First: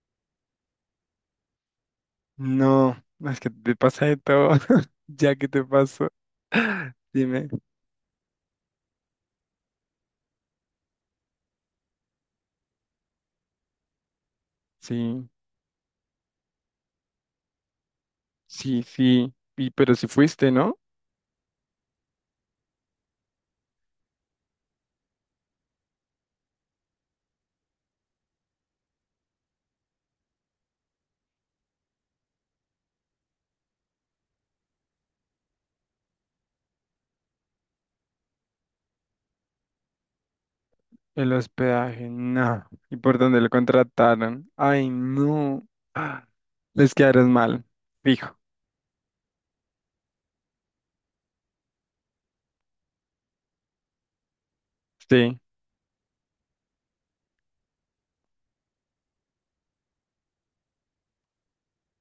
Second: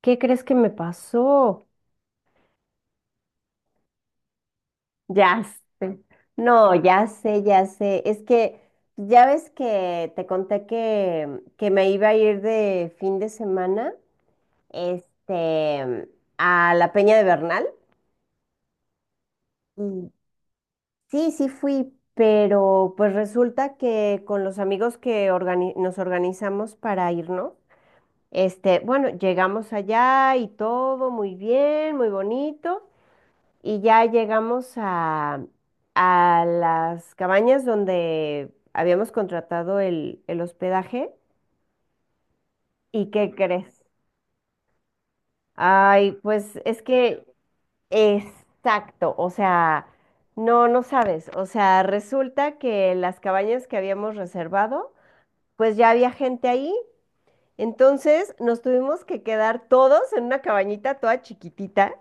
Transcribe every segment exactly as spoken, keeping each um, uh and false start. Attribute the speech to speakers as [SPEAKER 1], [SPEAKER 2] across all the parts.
[SPEAKER 1] ¿Qué crees que me pasó?
[SPEAKER 2] No, es que te pasa de todo, ya
[SPEAKER 1] Ya
[SPEAKER 2] que te
[SPEAKER 1] sé.
[SPEAKER 2] pasó.
[SPEAKER 1] No, ya sé,
[SPEAKER 2] Dime,
[SPEAKER 1] ya sé. Es que ya ves que te conté que, que me iba a ir de fin de semana,
[SPEAKER 2] sí,
[SPEAKER 1] este, a la Peña de Bernal.
[SPEAKER 2] sí, sí, y, pero si
[SPEAKER 1] Y
[SPEAKER 2] fuiste, ¿no?
[SPEAKER 1] sí, sí fui, pero pues resulta que con los amigos que organi- nos organizamos para irnos, este, bueno, llegamos allá y todo muy bien, muy bonito. Y ya llegamos a, a las cabañas donde habíamos contratado el, el hospedaje.
[SPEAKER 2] El hospedaje, no. ¿Y
[SPEAKER 1] ¿Y
[SPEAKER 2] por
[SPEAKER 1] qué
[SPEAKER 2] dónde lo
[SPEAKER 1] crees?
[SPEAKER 2] contrataron? Ay, no.
[SPEAKER 1] Ay,
[SPEAKER 2] Ah,
[SPEAKER 1] pues es
[SPEAKER 2] les
[SPEAKER 1] que
[SPEAKER 2] quedaron mal, fijo.
[SPEAKER 1] exacto, o sea, no, no sabes. O sea, resulta que las cabañas que habíamos reservado,
[SPEAKER 2] Sí.
[SPEAKER 1] pues ya había gente ahí. Entonces nos tuvimos que quedar todos en una cabañita toda chiquitita.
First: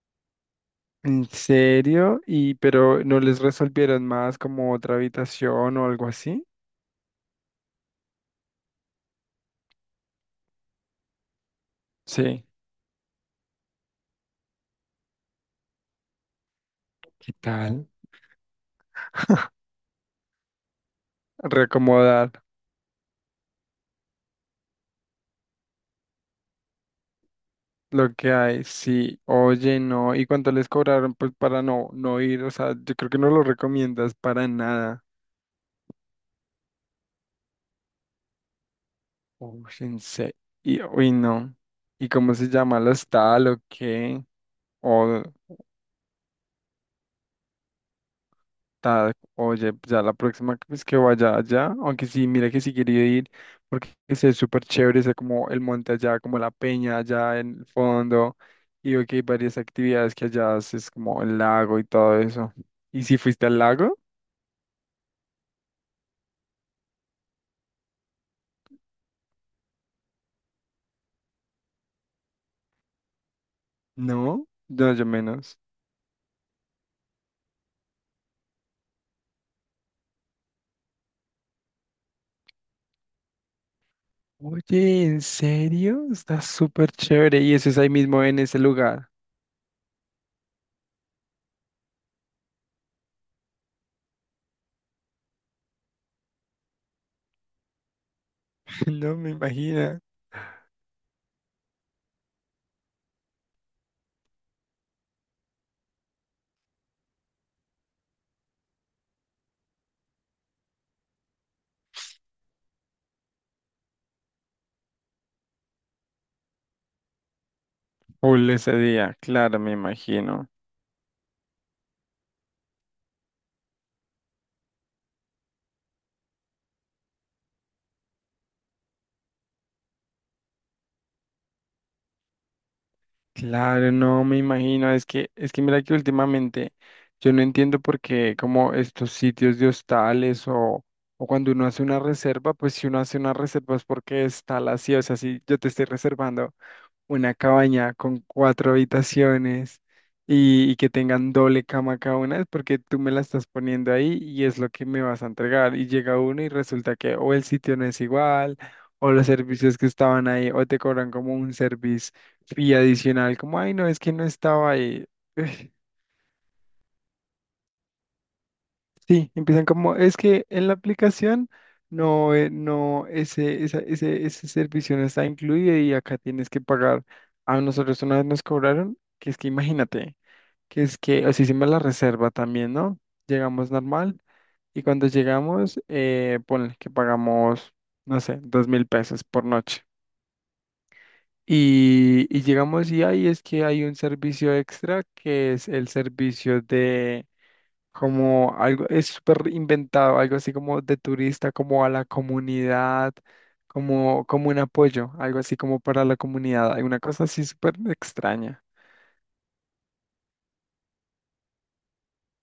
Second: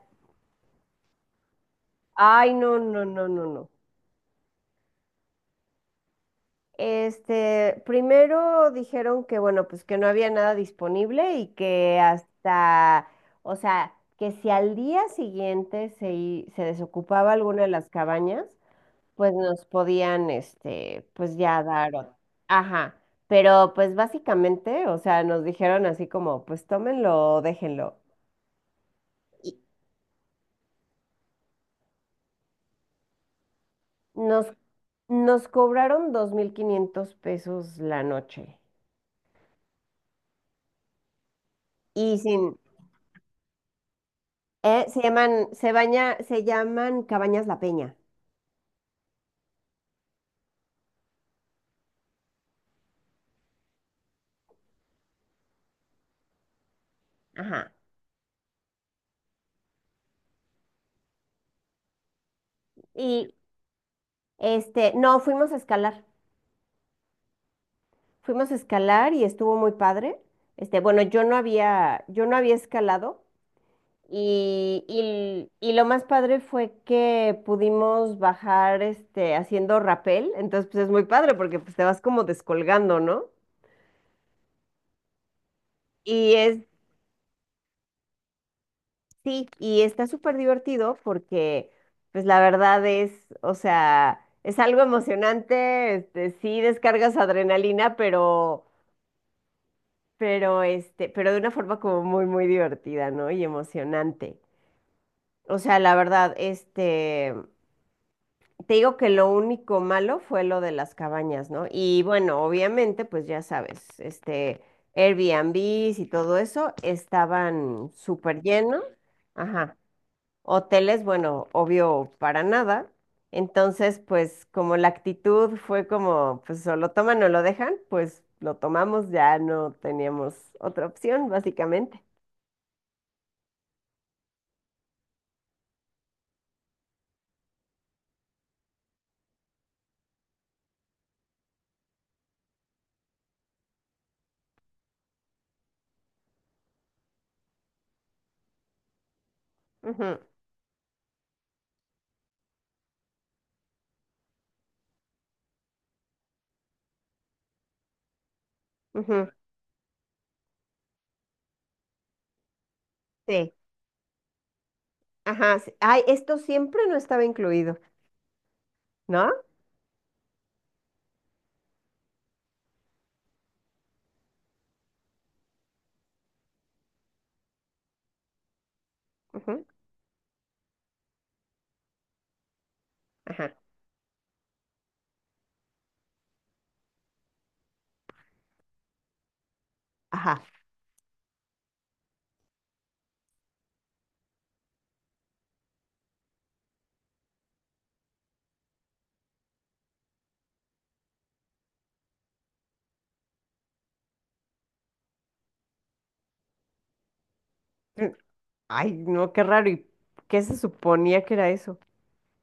[SPEAKER 2] ¿En serio?
[SPEAKER 1] Ay,
[SPEAKER 2] ¿Y
[SPEAKER 1] no,
[SPEAKER 2] pero
[SPEAKER 1] no,
[SPEAKER 2] no
[SPEAKER 1] no,
[SPEAKER 2] les
[SPEAKER 1] no, no.
[SPEAKER 2] resolvieron más como otra habitación o algo así?
[SPEAKER 1] Este, primero dijeron que, bueno, pues que no había nada disponible y que
[SPEAKER 2] Sí.
[SPEAKER 1] hasta, o sea, que si al día siguiente se, i- se desocupaba
[SPEAKER 2] ¿Qué
[SPEAKER 1] alguna de
[SPEAKER 2] tal?
[SPEAKER 1] las cabañas, pues nos podían, este, pues ya dar otra.
[SPEAKER 2] Reacomodar.
[SPEAKER 1] Ajá, pero pues básicamente, o sea, nos dijeron así como, pues tómenlo, o déjenlo.
[SPEAKER 2] Lo que hay, sí,
[SPEAKER 1] Y
[SPEAKER 2] oye, no, ¿y cuánto les cobraron? Pues para no, no ir, o sea, yo creo que no lo recomiendas
[SPEAKER 1] nos,
[SPEAKER 2] para nada.
[SPEAKER 1] nos cobraron dos mil quinientos pesos la noche
[SPEAKER 2] Uy, en se- y, uy, no. ¿Y
[SPEAKER 1] y
[SPEAKER 2] cómo se
[SPEAKER 1] sin...
[SPEAKER 2] llama la tal o qué?
[SPEAKER 1] Eh, se
[SPEAKER 2] O
[SPEAKER 1] llaman, se baña, se llaman Cabañas La Peña.
[SPEAKER 2] tal, oye, ya la próxima vez que vaya allá, aunque sí, mira que sí quería ir, porque ese es súper chévere, ese como el monte allá, como la peña allá en el
[SPEAKER 1] Ajá.
[SPEAKER 2] fondo, y veo que hay varias actividades que allá haces, como el lago y todo eso. ¿Y si
[SPEAKER 1] Y
[SPEAKER 2] fuiste al lago?
[SPEAKER 1] este, no, fuimos a escalar. Fuimos a escalar y estuvo muy padre. Este, bueno, yo no había, yo no había escalado.
[SPEAKER 2] No,
[SPEAKER 1] Y,
[SPEAKER 2] no, yo
[SPEAKER 1] y,
[SPEAKER 2] menos.
[SPEAKER 1] y lo más padre fue que pudimos bajar este, haciendo rapel. Entonces, pues es muy padre porque pues, te vas como descolgando, ¿no?
[SPEAKER 2] Oye, ¿en serio?
[SPEAKER 1] Y
[SPEAKER 2] Está
[SPEAKER 1] es,
[SPEAKER 2] súper chévere y eso es ahí mismo en ese lugar.
[SPEAKER 1] Sí, y está súper divertido porque, pues la verdad es, o sea, es algo emocionante, este, sí descargas adrenalina, pero,
[SPEAKER 2] No me imagino.
[SPEAKER 1] pero, este, pero de una forma como muy, muy divertida, ¿no? Y emocionante. O sea, la verdad, este, te digo que lo único malo fue lo de las cabañas, ¿no? Y bueno, obviamente, pues ya sabes, este, Airbnbs y todo eso estaban súper
[SPEAKER 2] Full ese
[SPEAKER 1] llenos.
[SPEAKER 2] día, claro, me
[SPEAKER 1] Ajá.
[SPEAKER 2] imagino.
[SPEAKER 1] Hoteles, bueno, obvio, para nada. Entonces, pues como la actitud fue como, pues o lo toman o lo dejan, pues lo tomamos, ya no teníamos otra opción, básicamente.
[SPEAKER 2] Claro, no me imagino. Es que, es que mira que últimamente yo no entiendo por qué como estos sitios de hostales o, o cuando uno hace una reserva, pues si uno hace una reserva es porque está la sí, o sea, si yo te estoy reservando. Una cabaña con cuatro habitaciones
[SPEAKER 1] Ujú,
[SPEAKER 2] y, y que tengan doble cama cada una, es porque tú me la estás poniendo ahí y es lo que me vas a entregar. Y llega uno y resulta que o el sitio no es igual, o los
[SPEAKER 1] ujú,
[SPEAKER 2] servicios que estaban ahí, o te cobran como un service fee adicional,
[SPEAKER 1] sí,
[SPEAKER 2] como, ay, no, es que no estaba ahí.
[SPEAKER 1] ajá, sí. Ay, esto siempre no estaba incluido, ¿no?
[SPEAKER 2] Sí, empiezan como, es que en la aplicación no, eh, no, ese, esa- ese, ese servicio no está incluido y acá tienes que pagar. A nosotros una vez nos cobraron, que es que
[SPEAKER 1] Ujú,
[SPEAKER 2] imagínate, que es que, así hicimos la reserva también, ¿no?
[SPEAKER 1] ajá,
[SPEAKER 2] Llegamos normal y cuando llegamos, eh, ponle que pagamos, no sé, dos mil pesos por noche.
[SPEAKER 1] ajá.
[SPEAKER 2] Y, y llegamos y ahí es que hay un servicio extra que es el servicio como algo, es súper inventado, algo así como de turista, como a la comunidad, como, como un apoyo, algo así como para la comunidad, alguna cosa así súper
[SPEAKER 1] Mm,
[SPEAKER 2] extraña.
[SPEAKER 1] ay, no, qué raro. ¿Y qué se suponía que era eso?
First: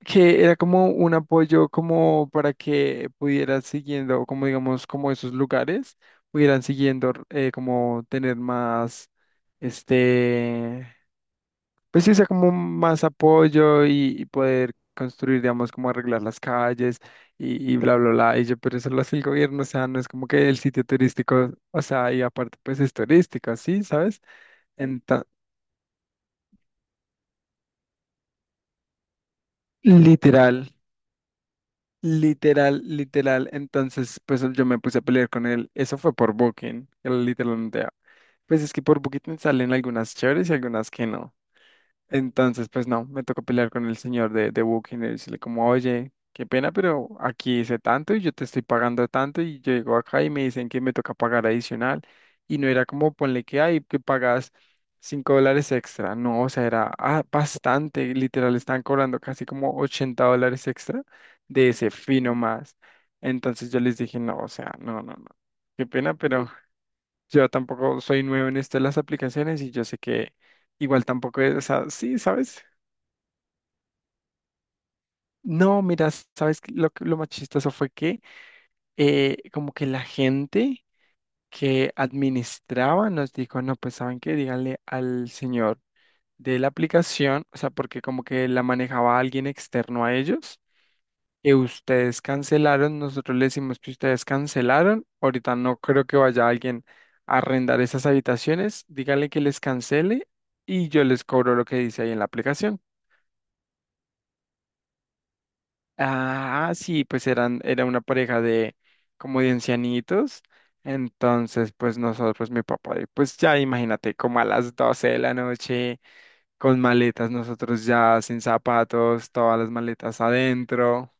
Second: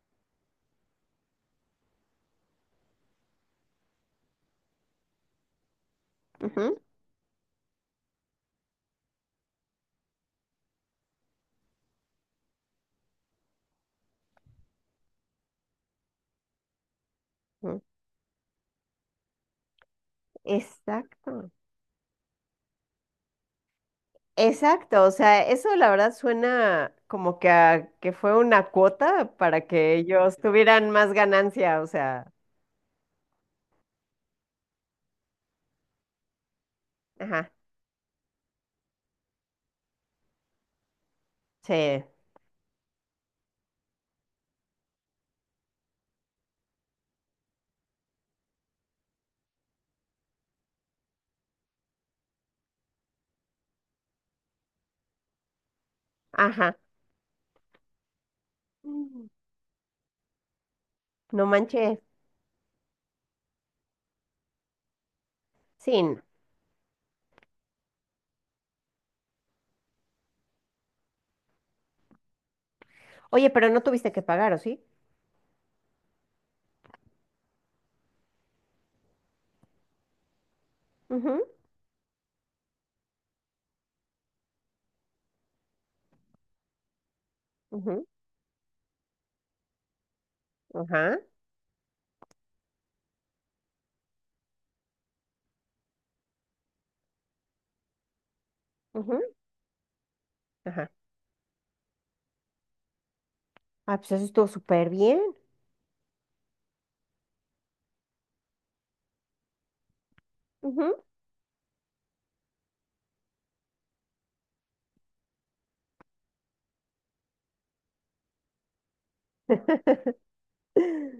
[SPEAKER 2] Que era como un apoyo como para que pudieran siguiendo, como digamos, como esos lugares, pudieran
[SPEAKER 1] Ujú,
[SPEAKER 2] siguiendo eh, como tener más, este, pues sí, sea como más apoyo y, y poder construir, digamos, como arreglar las calles y, y
[SPEAKER 1] ujú,
[SPEAKER 2] bla, bla, bla. Y yo, pero eso lo hace el gobierno, o sea, no es como que el sitio
[SPEAKER 1] exacto.
[SPEAKER 2] turístico, o sea, y aparte, pues es turístico, ¿sí? ¿Sabes?
[SPEAKER 1] Exacto, o
[SPEAKER 2] Enta-
[SPEAKER 1] sea, eso la verdad suena como que a- que fue una cuota para que ellos
[SPEAKER 2] Literal,
[SPEAKER 1] tuvieran más ganancia, o sea,
[SPEAKER 2] literal, literal. Entonces, pues yo me puse a pelear con él. Eso fue por Booking, él
[SPEAKER 1] ajá,
[SPEAKER 2] literalmente. Pues es que por Booking salen algunas chéveres y algunas que no.
[SPEAKER 1] sí,
[SPEAKER 2] Entonces, pues no, me tocó pelear con el señor de, de Booking y decirle como, oye, qué pena, pero aquí hice tanto y yo te estoy pagando tanto y yo llego acá y me dicen que me toca pagar adicional y no era como ponle que hay que pagas cinco dólares extra, no, o sea,
[SPEAKER 1] ajá.
[SPEAKER 2] era ah, bastante, literal, estaban cobrando
[SPEAKER 1] Mm,
[SPEAKER 2] casi como ochenta dólares extra
[SPEAKER 1] no
[SPEAKER 2] de ese
[SPEAKER 1] manches,
[SPEAKER 2] fino más. Entonces yo les dije, no, o sea, no, no, no, qué
[SPEAKER 1] sí.
[SPEAKER 2] pena,
[SPEAKER 1] No.
[SPEAKER 2] pero yo tampoco soy nuevo en esto de las aplicaciones y yo sé que igual tampoco es, o sea, sí, ¿sabes?
[SPEAKER 1] Oye, pero no tuviste que pagar, ¿o sí?
[SPEAKER 2] No, mira, ¿sabes qué? lo, que- lo más chistoso fue que eh, como que la gente
[SPEAKER 1] Ujú,
[SPEAKER 2] que administraba nos dijo, no, pues saben qué, díganle al señor de la aplicación, o sea, porque
[SPEAKER 1] ujú,
[SPEAKER 2] como que la manejaba alguien externo a ellos
[SPEAKER 1] ajá,
[SPEAKER 2] que ustedes cancelaron, nosotros le decimos que ustedes cancelaron. Ahorita no creo que vaya alguien a arrendar esas habitaciones. Díganle
[SPEAKER 1] ujú,
[SPEAKER 2] que les cancele y
[SPEAKER 1] ajá.
[SPEAKER 2] yo les cobro lo que dice ahí en la aplicación.
[SPEAKER 1] Ah, pues eso estuvo súper bien.
[SPEAKER 2] Ah, sí, pues eran, era una pareja de como de ancianitos.
[SPEAKER 1] Ujú.
[SPEAKER 2] Entonces, pues nosotros, pues mi papá, y pues ya imagínate, como a las doce de la noche, con maletas, nosotros ya sin zapatos, todas las maletas adentro.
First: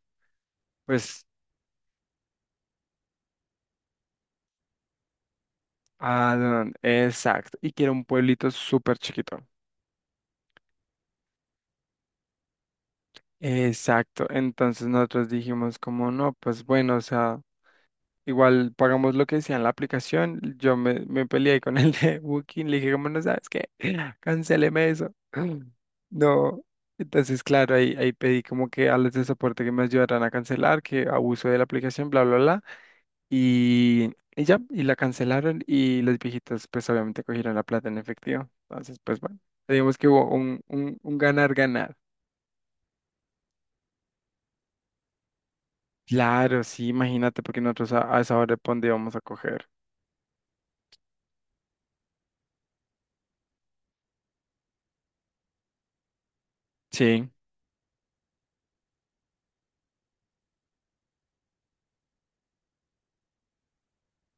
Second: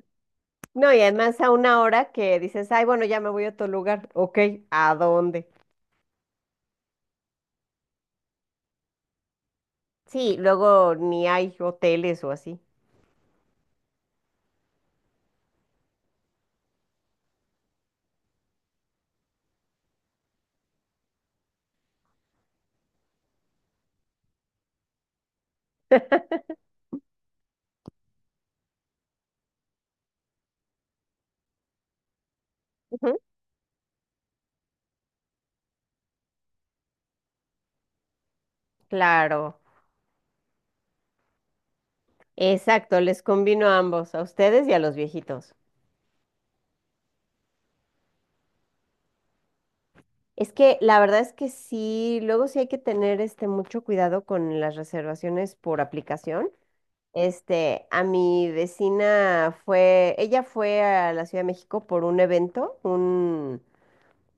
[SPEAKER 1] No, y
[SPEAKER 2] Pues
[SPEAKER 1] además a una hora que dices, ay, bueno, ya me voy a otro lugar. Ok, ¿a dónde?
[SPEAKER 2] ah, no, exacto. Y que era un pueblito súper chiquito.
[SPEAKER 1] Sí, luego ni hay hoteles o así.
[SPEAKER 2] Exacto. Entonces nosotros dijimos como no, pues bueno, o sea, igual pagamos lo que decía en la aplicación. Yo me, me peleé con el de Booking, le dije como no sabes qué, cancéleme eso. No. Entonces, claro, ahí, ahí pedí como que a los de soporte que me ayudaran a cancelar, que abuso de la aplicación, bla, bla, bla. Y, y ya, y la cancelaron y los viejitos pues obviamente cogieron la plata en efectivo. Entonces, pues bueno,
[SPEAKER 1] Claro,
[SPEAKER 2] digamos que hubo un, un, un ganar, ganar.
[SPEAKER 1] exacto, les convino a ambos, a ustedes y a los viejitos.
[SPEAKER 2] Claro, sí, imagínate, porque nosotros a, a esa hora de dónde íbamos a coger.
[SPEAKER 1] Es que la verdad es que sí, luego sí hay que tener este mucho cuidado con las reservaciones por aplicación.
[SPEAKER 2] Sí,
[SPEAKER 1] Este, a mi vecina fue, ella fue a la Ciudad de México por un evento, un,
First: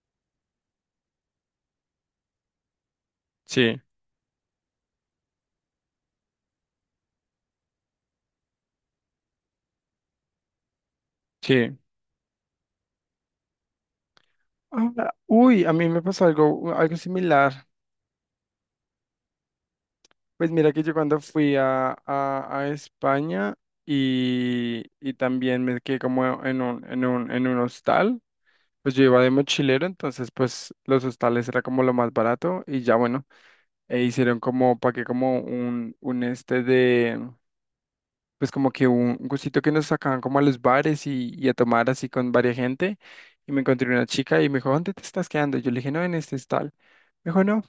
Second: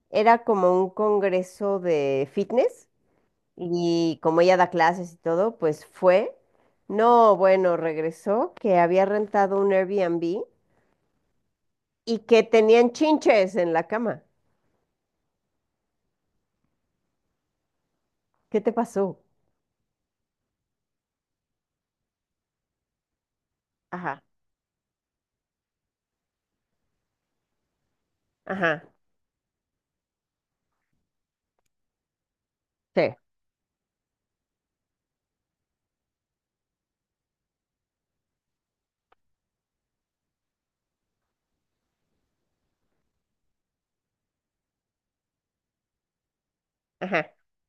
[SPEAKER 1] era como un congreso de fitness
[SPEAKER 2] sí,
[SPEAKER 1] y como ella da clases y todo, pues fue. No, bueno, regresó que había rentado un Airbnb
[SPEAKER 2] sí.
[SPEAKER 1] y que tenían chinches en la cama.
[SPEAKER 2] Ah, uy, a mí me pasó algo, algo similar.
[SPEAKER 1] ¿Qué te pasó?
[SPEAKER 2] Pues mira que yo cuando fui a, a, a España
[SPEAKER 1] Ajá,
[SPEAKER 2] y, y también me quedé como en un, en un, en un hostal.
[SPEAKER 1] ajá,
[SPEAKER 2] Pues yo iba de mochilero, entonces pues los hostales era como lo más barato y ya
[SPEAKER 1] sí,
[SPEAKER 2] bueno, e hicieron como, pagué como un, un este de, pues como que un gustito que nos sacaban como a los bares y, y a tomar así con varia gente y me encontré una chica y me dijo, ¿dónde te estás quedando? Yo le dije, no, en este hostal. Me
[SPEAKER 1] ajá,
[SPEAKER 2] dijo, no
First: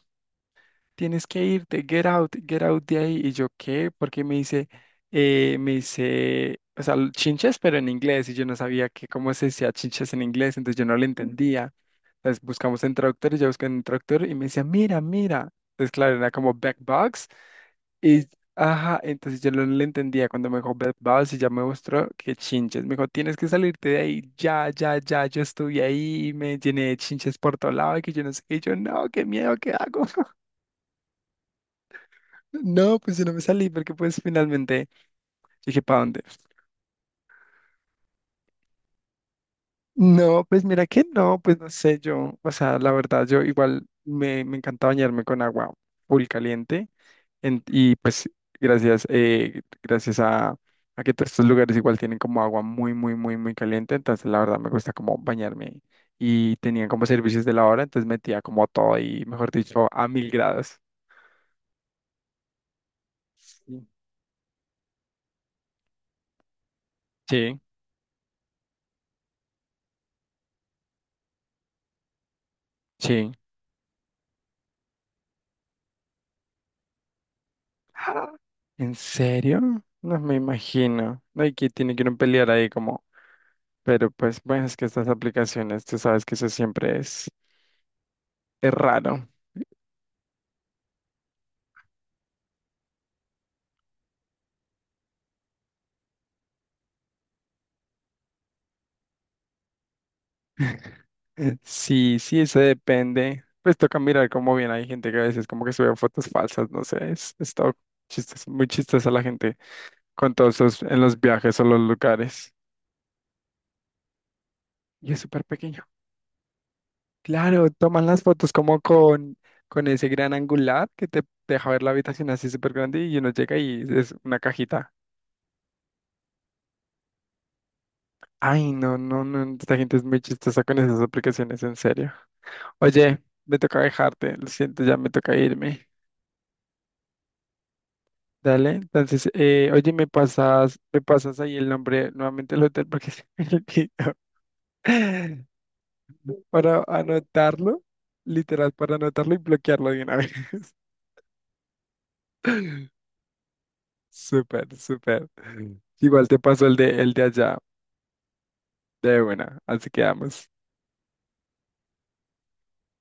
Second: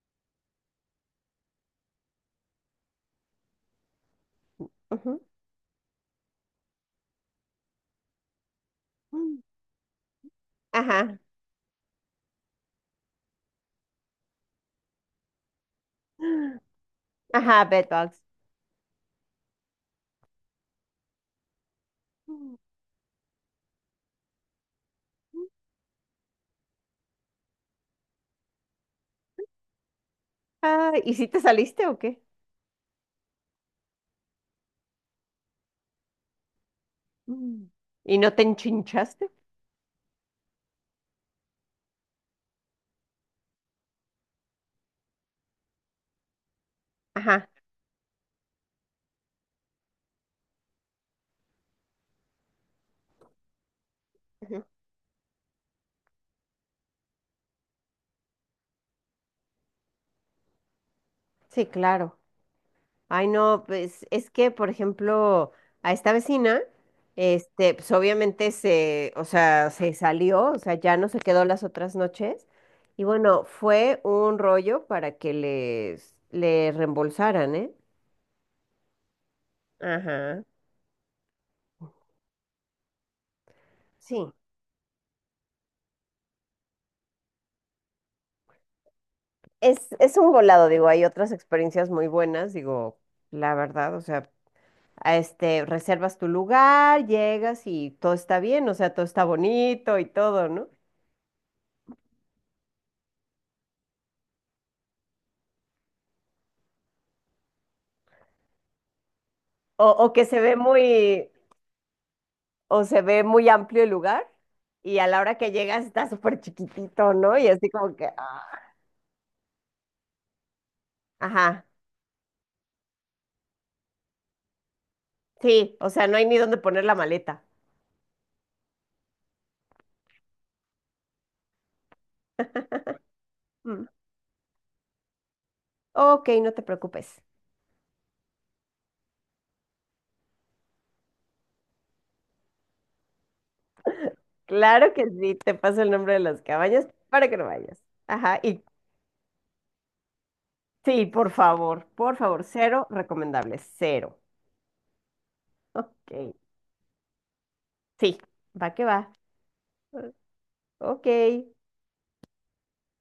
[SPEAKER 2] tienes que irte, get out, get out de ahí. Y yo, ¿qué? Porque me dice,
[SPEAKER 1] ujú,
[SPEAKER 2] eh, me dice, o sea, chinches, pero en inglés, y yo no sabía que cómo
[SPEAKER 1] mm,
[SPEAKER 2] se decía chinches en inglés, entonces yo no lo
[SPEAKER 1] ajá,
[SPEAKER 2] entendía. Entonces buscamos en traductor, y yo busqué en el traductor, y me decía, mira, mira. Entonces, claro, era como backbox,
[SPEAKER 1] ajá, bedbugs.
[SPEAKER 2] y, ajá, entonces yo no le entendía cuando me dijo backbox, y ya me mostró que
[SPEAKER 1] Mm,
[SPEAKER 2] chinches. Me dijo, tienes que salirte de ahí, ya, ya, ya, yo estuve ahí, y me llené de chinches por todo lado, y que yo no sé qué, y yo, no, qué miedo, ¿qué hago?
[SPEAKER 1] ah, ¿y si te saliste o qué?
[SPEAKER 2] No, pues yo no me salí porque pues finalmente dije, ¿para dónde?
[SPEAKER 1] Mm. ¿Y no te enchinchaste?
[SPEAKER 2] No, pues mira que no, pues no sé yo, o sea, la verdad yo igual me, me encanta bañarme con agua full caliente
[SPEAKER 1] Ajá,
[SPEAKER 2] en- y pues gracias, eh, gracias a, a que todos estos lugares igual tienen como agua muy, muy, muy, muy caliente, entonces la verdad
[SPEAKER 1] ujú,
[SPEAKER 2] me gusta como bañarme y tenían como servicios de la hora, entonces metía como todo y mejor dicho a mil grados.
[SPEAKER 1] sí, claro. Ay, no,
[SPEAKER 2] Sí,
[SPEAKER 1] pues es que, por ejemplo, a esta vecina,
[SPEAKER 2] sí,
[SPEAKER 1] este, pues obviamente se, o sea, se salió, o sea, ya no se quedó las otras noches. Y
[SPEAKER 2] sí.
[SPEAKER 1] bueno, fue un rollo para que les, le reembolsaran, ¿eh?
[SPEAKER 2] Ah, ¿en serio? No me
[SPEAKER 1] Ajá.
[SPEAKER 2] imagino. Hay que tiene que ir a pelear ahí como. Pero
[SPEAKER 1] Sí,
[SPEAKER 2] pues, bueno, es que estas aplicaciones, tú sabes que eso siempre es, es raro.
[SPEAKER 1] es, es un volado, digo, hay otras experiencias muy buenas, digo, la verdad, o sea, a este, reservas tu lugar, llegas y todo está bien, o sea, todo está bonito y todo, ¿no?
[SPEAKER 2] Sí, sí, eso depende. Pues toca mirar cómo bien hay gente que a veces como que sube fotos falsas, no sé, es, es todo chistes, muy chistosa la gente
[SPEAKER 1] O, o que
[SPEAKER 2] con
[SPEAKER 1] se ve
[SPEAKER 2] todos esos
[SPEAKER 1] muy,
[SPEAKER 2] en los viajes o los lugares.
[SPEAKER 1] o se ve muy amplio el lugar y a
[SPEAKER 2] Y
[SPEAKER 1] la
[SPEAKER 2] es
[SPEAKER 1] hora
[SPEAKER 2] súper
[SPEAKER 1] que llegas
[SPEAKER 2] pequeño.
[SPEAKER 1] está súper chiquitito, ¿no? Y así
[SPEAKER 2] Claro,
[SPEAKER 1] como
[SPEAKER 2] toman
[SPEAKER 1] que,
[SPEAKER 2] las
[SPEAKER 1] ah.
[SPEAKER 2] fotos como con, con ese gran angular que te
[SPEAKER 1] Ajá,
[SPEAKER 2] deja ver la habitación así súper grande y uno llega y es una cajita.
[SPEAKER 1] sí, o sea, no hay ni dónde poner la maleta.
[SPEAKER 2] Ay, no, no, no, esta gente es muy chistosa con esas aplicaciones, en serio. Oye, me toca
[SPEAKER 1] Mm,
[SPEAKER 2] dejarte, lo siento, ya me toca irme.
[SPEAKER 1] ok, no te preocupes.
[SPEAKER 2] Dale, entonces, eh, oye, me pasas, me pasas ahí el nombre nuevamente del hotel porque se me olvidó.
[SPEAKER 1] Claro que sí, te paso el nombre de las
[SPEAKER 2] Para
[SPEAKER 1] cabañas para que no vayas.
[SPEAKER 2] anotarlo,
[SPEAKER 1] Ajá, y
[SPEAKER 2] literal, para anotarlo y bloquearlo de una vez.
[SPEAKER 1] sí, por favor, por favor, cero recomendable, cero.
[SPEAKER 2] Súper, súper.
[SPEAKER 1] Ok,
[SPEAKER 2] Igual te paso el de, el de allá,
[SPEAKER 1] sí, va que va.
[SPEAKER 2] de buena. Así quedamos.
[SPEAKER 1] Ok.